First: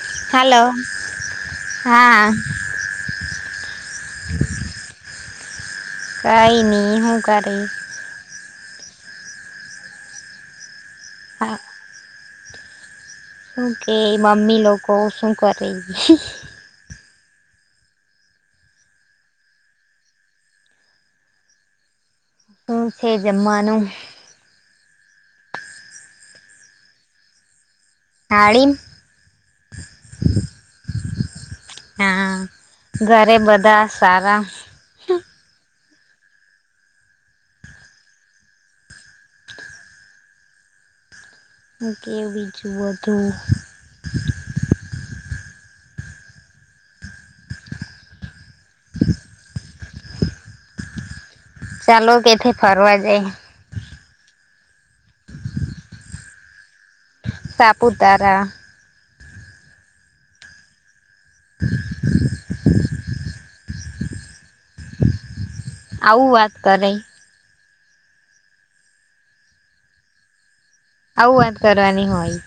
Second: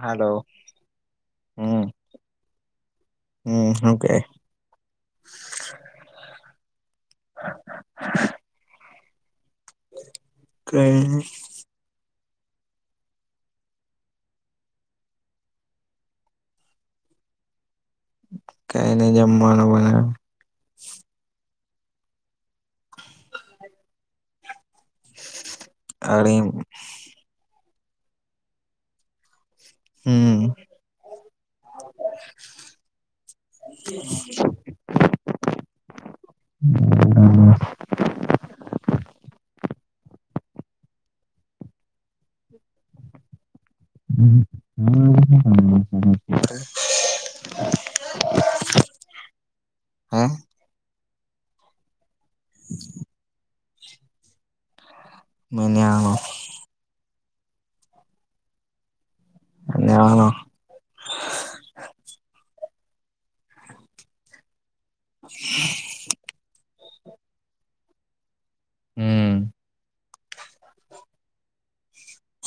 હાલો હમ્મ હા હું કે? કઈ ન હું કરે. [unintelligible] [unintelligible] શું કે મમ્મી લોકો શું કરે? કઈ નઈ જમવાનું બને. હું છે જમવાનું? અને. [unintelligible] હમ હા ઘરે બધા સારા હું કેવ બીજું બધું બમ [unintelligible] હે ચાલો કેથી ફરવા જાયે મને આવ સાપુતારા ની આવાનો [inaudible] [inaudible] [unintelligible] આવું વાત કરાય હમ આવું વાત કરવાની હોય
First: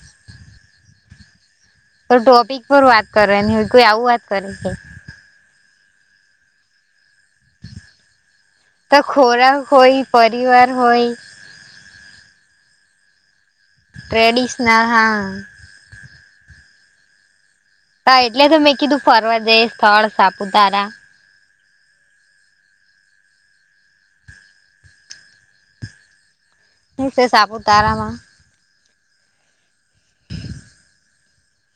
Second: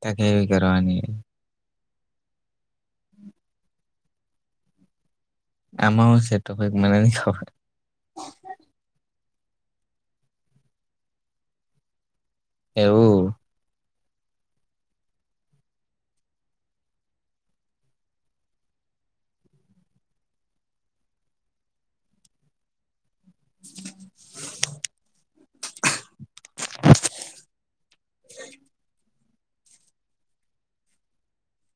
ત કેવી કરવાની તો ટોપિક પર વાત કરવાની હોય કોઈ આવું વાત કરે આમા હું છે ટપિક મને ની ખબર તો ખોરાક હોય પરી વાર હોય એવું ટ્રેડિશનલ હા હા એટલે તો મેં કીધું ફરવા જઈએ સ્થળ સાપુતારા [inaudible] હું શે સાપુતારામાં [inaudible]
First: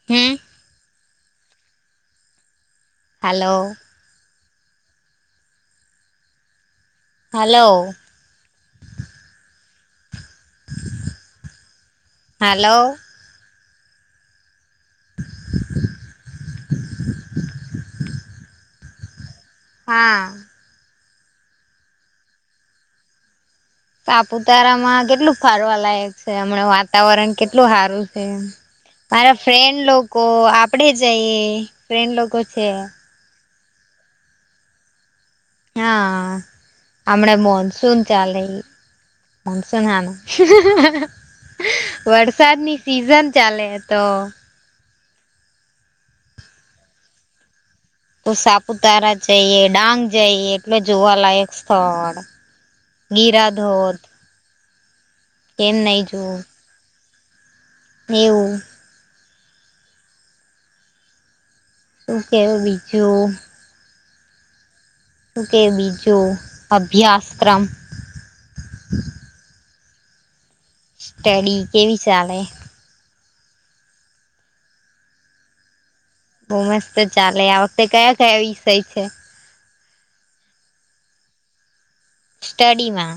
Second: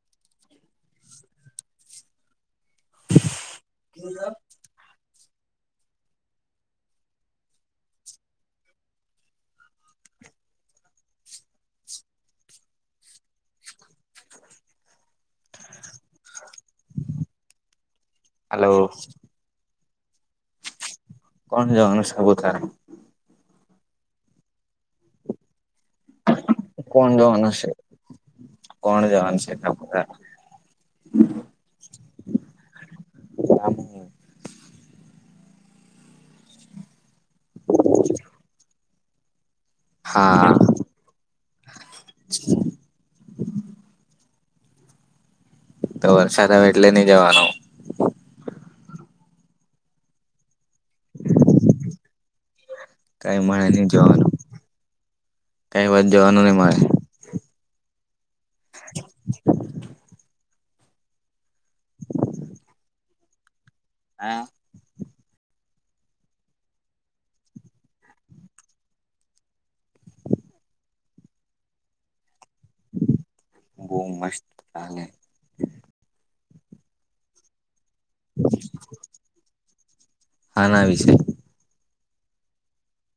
હમ હાલો કું લા હાલો હાલો [unintelligible] હાલો હા કોણ જવાનું સાપુતારા સાપુતારામાં કેટલું ફારવા લાયક છે હમણાં કોણ વાતાવરણ જવાનું છે કેટલું હારું છે કોણ જવાનું મારા છે ફ્રેન્ડ સાપુતારા લોકો આપડે જઈએ ફ્રેન્ડ લોકો છે [unintelligible] હા હમણા મોનસૂન ચાલે સનું હા વરસાદની સિઝન ચાલે તો તો વર્ષાર એટલે નઈ જવાનો? કો સાપુતારા જઇએ ડાંગ જઇએ. મે જોવા લાયક સ્થળ કઈ મળે નઈ ગીરાધોધ જવાનું કેમ કઈ નહી વાત જોવું જવાનું નહી મારે એવું શું કેવ બીજું હા શું કેય બીજું અભ્યાસક્રમ સ્ટડી કેવી ચાલે બો મસ્ત ચાલે બોમસ તો ચાલે આ વખતે કયા કયા વિષય છે? આના વિશે. સ્ટડીમાં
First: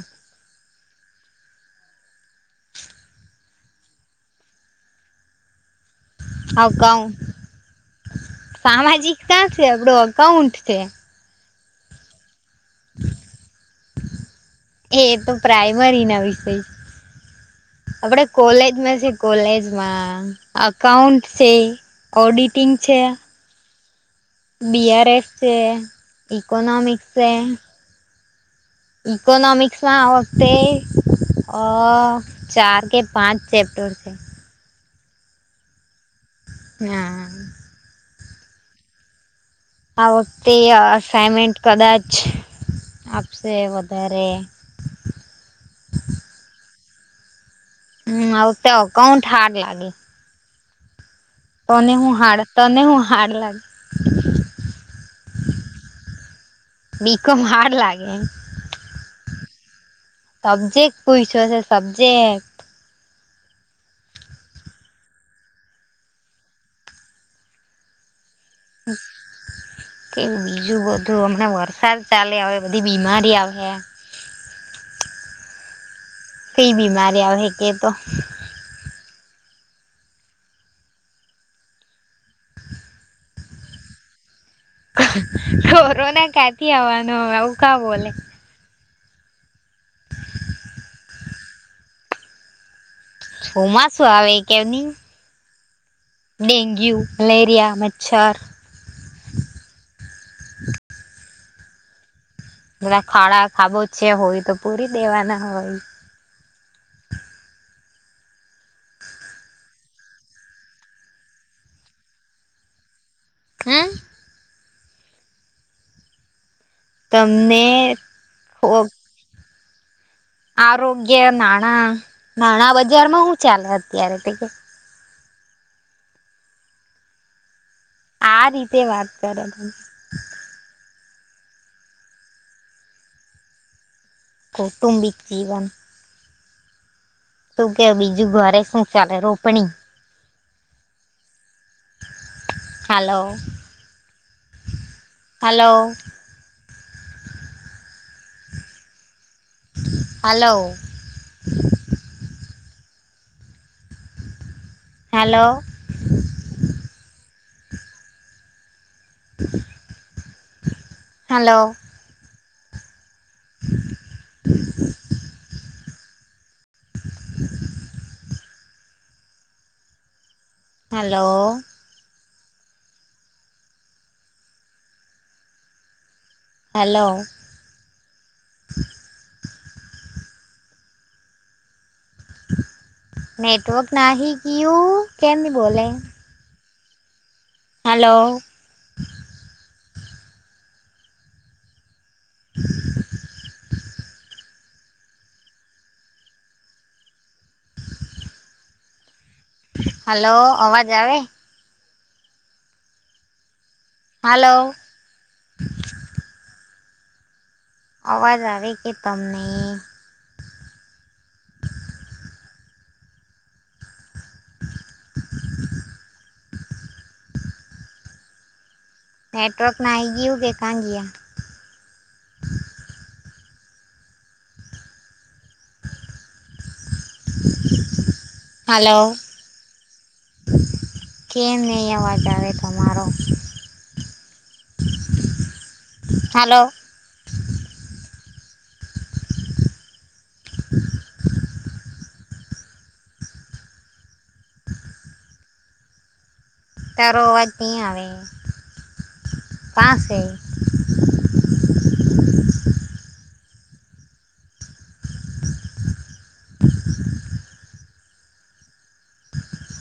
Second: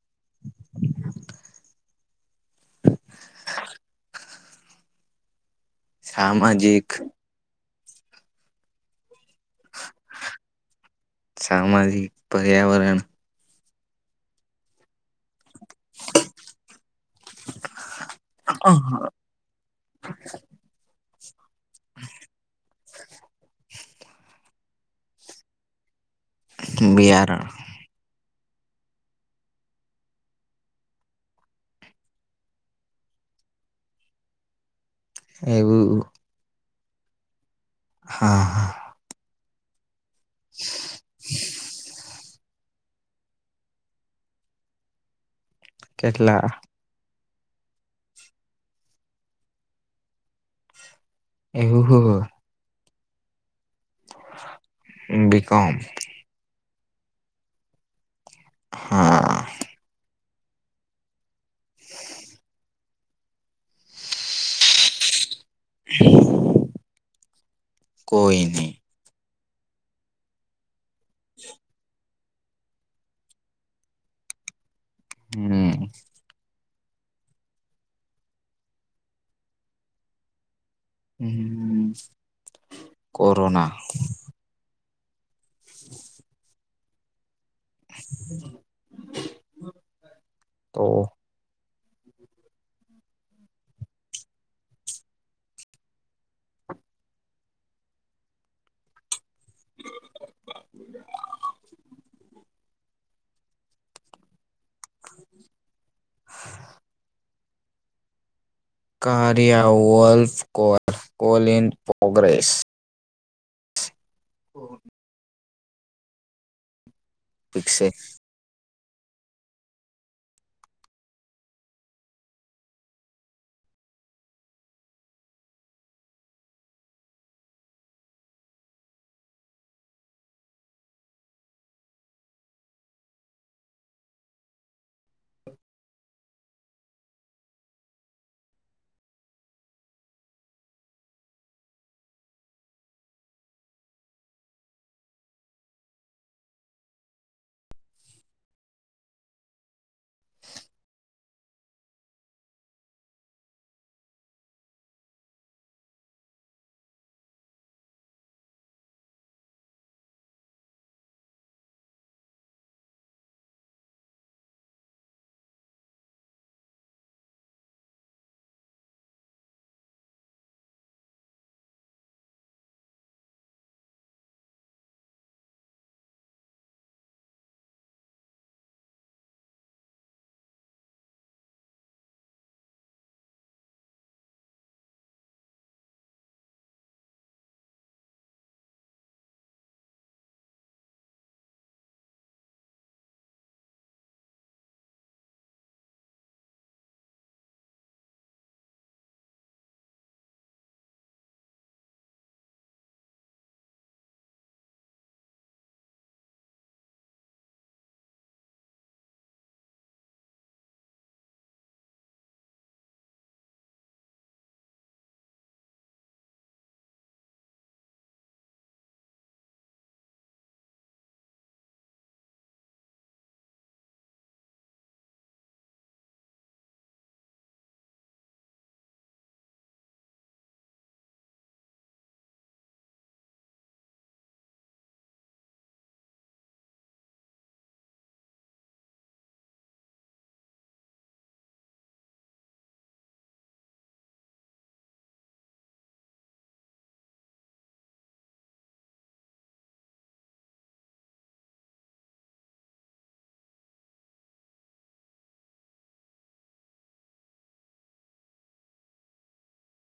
સામાજિક અકાઉન્ટ સામાજિક કા છે? આપડો અઉન્ટ છે. સામાજિક, પર્યાવરણ એ એ તો પ્રાઈમરી ના વિષય આપડ કોલેજમાં શ કોલેજમાં અઉન્ટ છે, ઓડિટિંગ છે. બીઆર એસ છે, ઇકોનોમિક્સ છે. બિયારણ ઇકોનોમિક્સમાં આ વખતે અ ચાર કે પાંચ ચેપ્ટર છેવ એવું હા હા હા આ વખતે અસાઈમેન્ટ કદાચ આપશે વધારે કેટલા? હમ હ તો કઉ ઠારડ લાગે. એવું તને હું હારડ તને હું હાર્ડ લાગે? બી. કોમ બીકો હાર ડ લાગે. હા તબજે પૂઈછો છે સબજેકટ હ કોઈ નહી. એક કે બીજું બધું હમણાં વરસાદ ચાલે આવે બધી બીમારી આવે. હમ કઈ બીમારી આવે કે તો? હ હ કોરોના, કોરોના ક્યાંથી આવવાનું આવું ક બોલે? તો હુંમા શું આવે કેમની? ડેન્ગ્યુ, મલેરિયા, મચ્છાર ખાડા ખાબો છે હોય તો પૂરી દેવાના હોય. હા કારિયા વલ્ફ કો કોલીિન પ્રોગ્રેસ હમમ ઓ [inaudible] તમને પિક્સેલ [inaudible] આરોગ્ય, નાણા નાણા બજારમાં હું ચાલે અત્યારે તે કે? આ રીતે વાત કરે ત કૌટુંમબિક જીવન તું કે બીજું ઘરે શું ચાલે રોપણી? Hello hello! Hello? Hello! Hello! હ [inaudible] હલો! હલો. નેટવર્ક નાહી ગીયુ. કેમ ની બોલે? હલો. [inaudible] હલો અવાજ આવે? હાલો. અવાજ આવે કે તમને? નેટવર્ક નાહિ ગીયુ કે કા ગીયા? હલો. કેમ ની અવાજ આવે તમારો? હલો. [inaudible] તારો અવાજ ની આવે. કા સે?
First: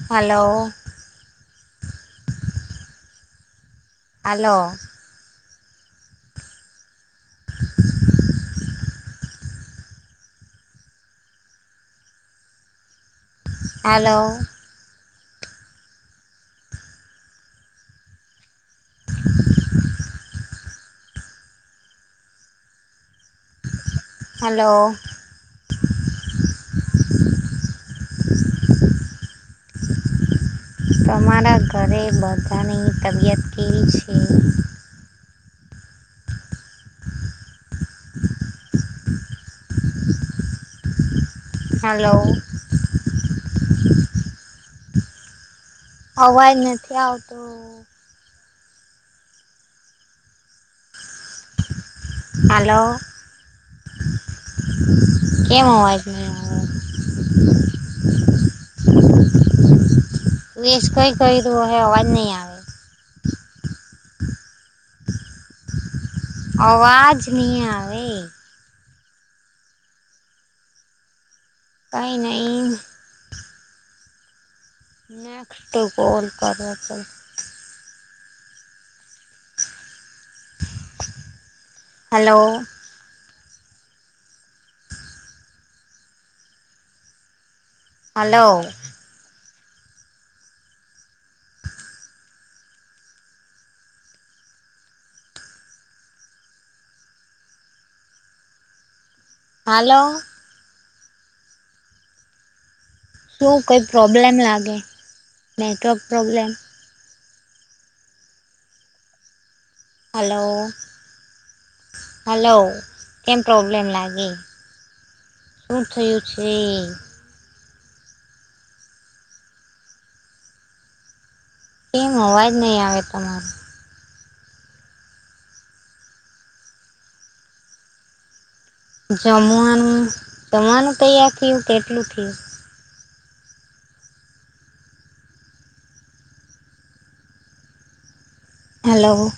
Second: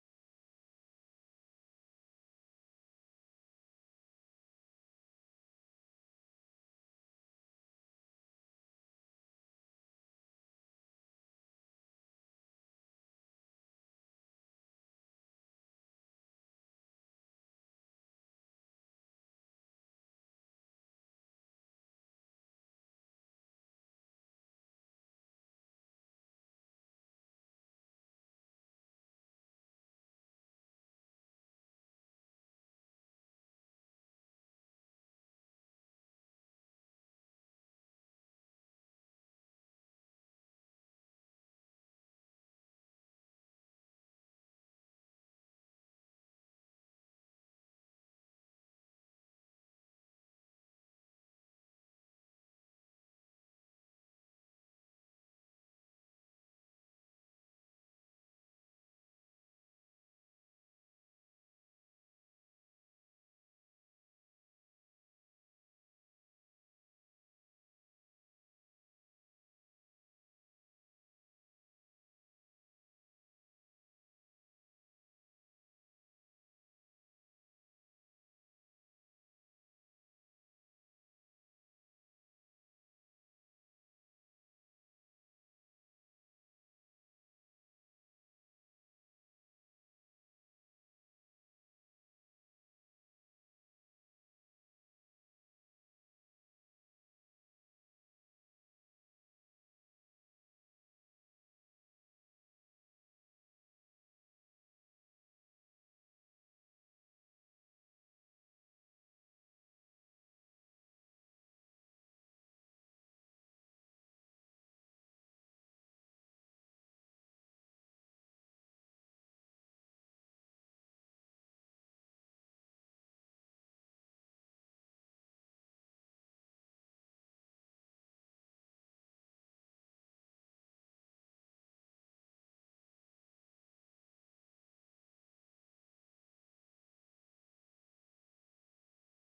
હલો. હાલો. [inaudible] હાલો. હલો. તમારા ઘરે બધાની તબિયત કેવી છે? હલો. અવાજ નથી આવતો. હાલો. કેમ અવાજ ની આવે? મિસ કઈ કર્યું અહે અવાજ ની આવે. અવાજ ની આવે. કય નય. નેક્સ્ટ ગોલ કરવો તો. હલો. હલો. હલો. શું કંઈ પ્રોબ્લેમ લાગે નેટવર્ક પ્રોબ્લેમ? Hello hello. કેમ પ્રોબ્લેમ લાગે? ઉઠું છે. એમ અવાજ નય આવે તમારો. જમવાનું જવાનું તૈયાર થયું કેટલું થીયુ? Hello.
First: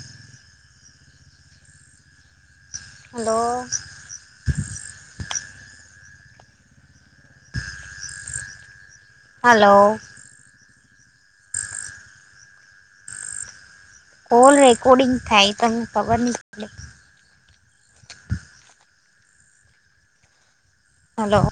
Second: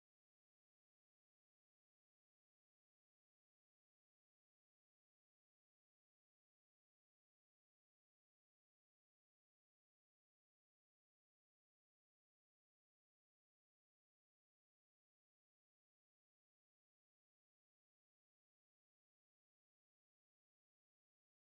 Hello. Hello. Call recording થાય તને ખબર નહીં હલો.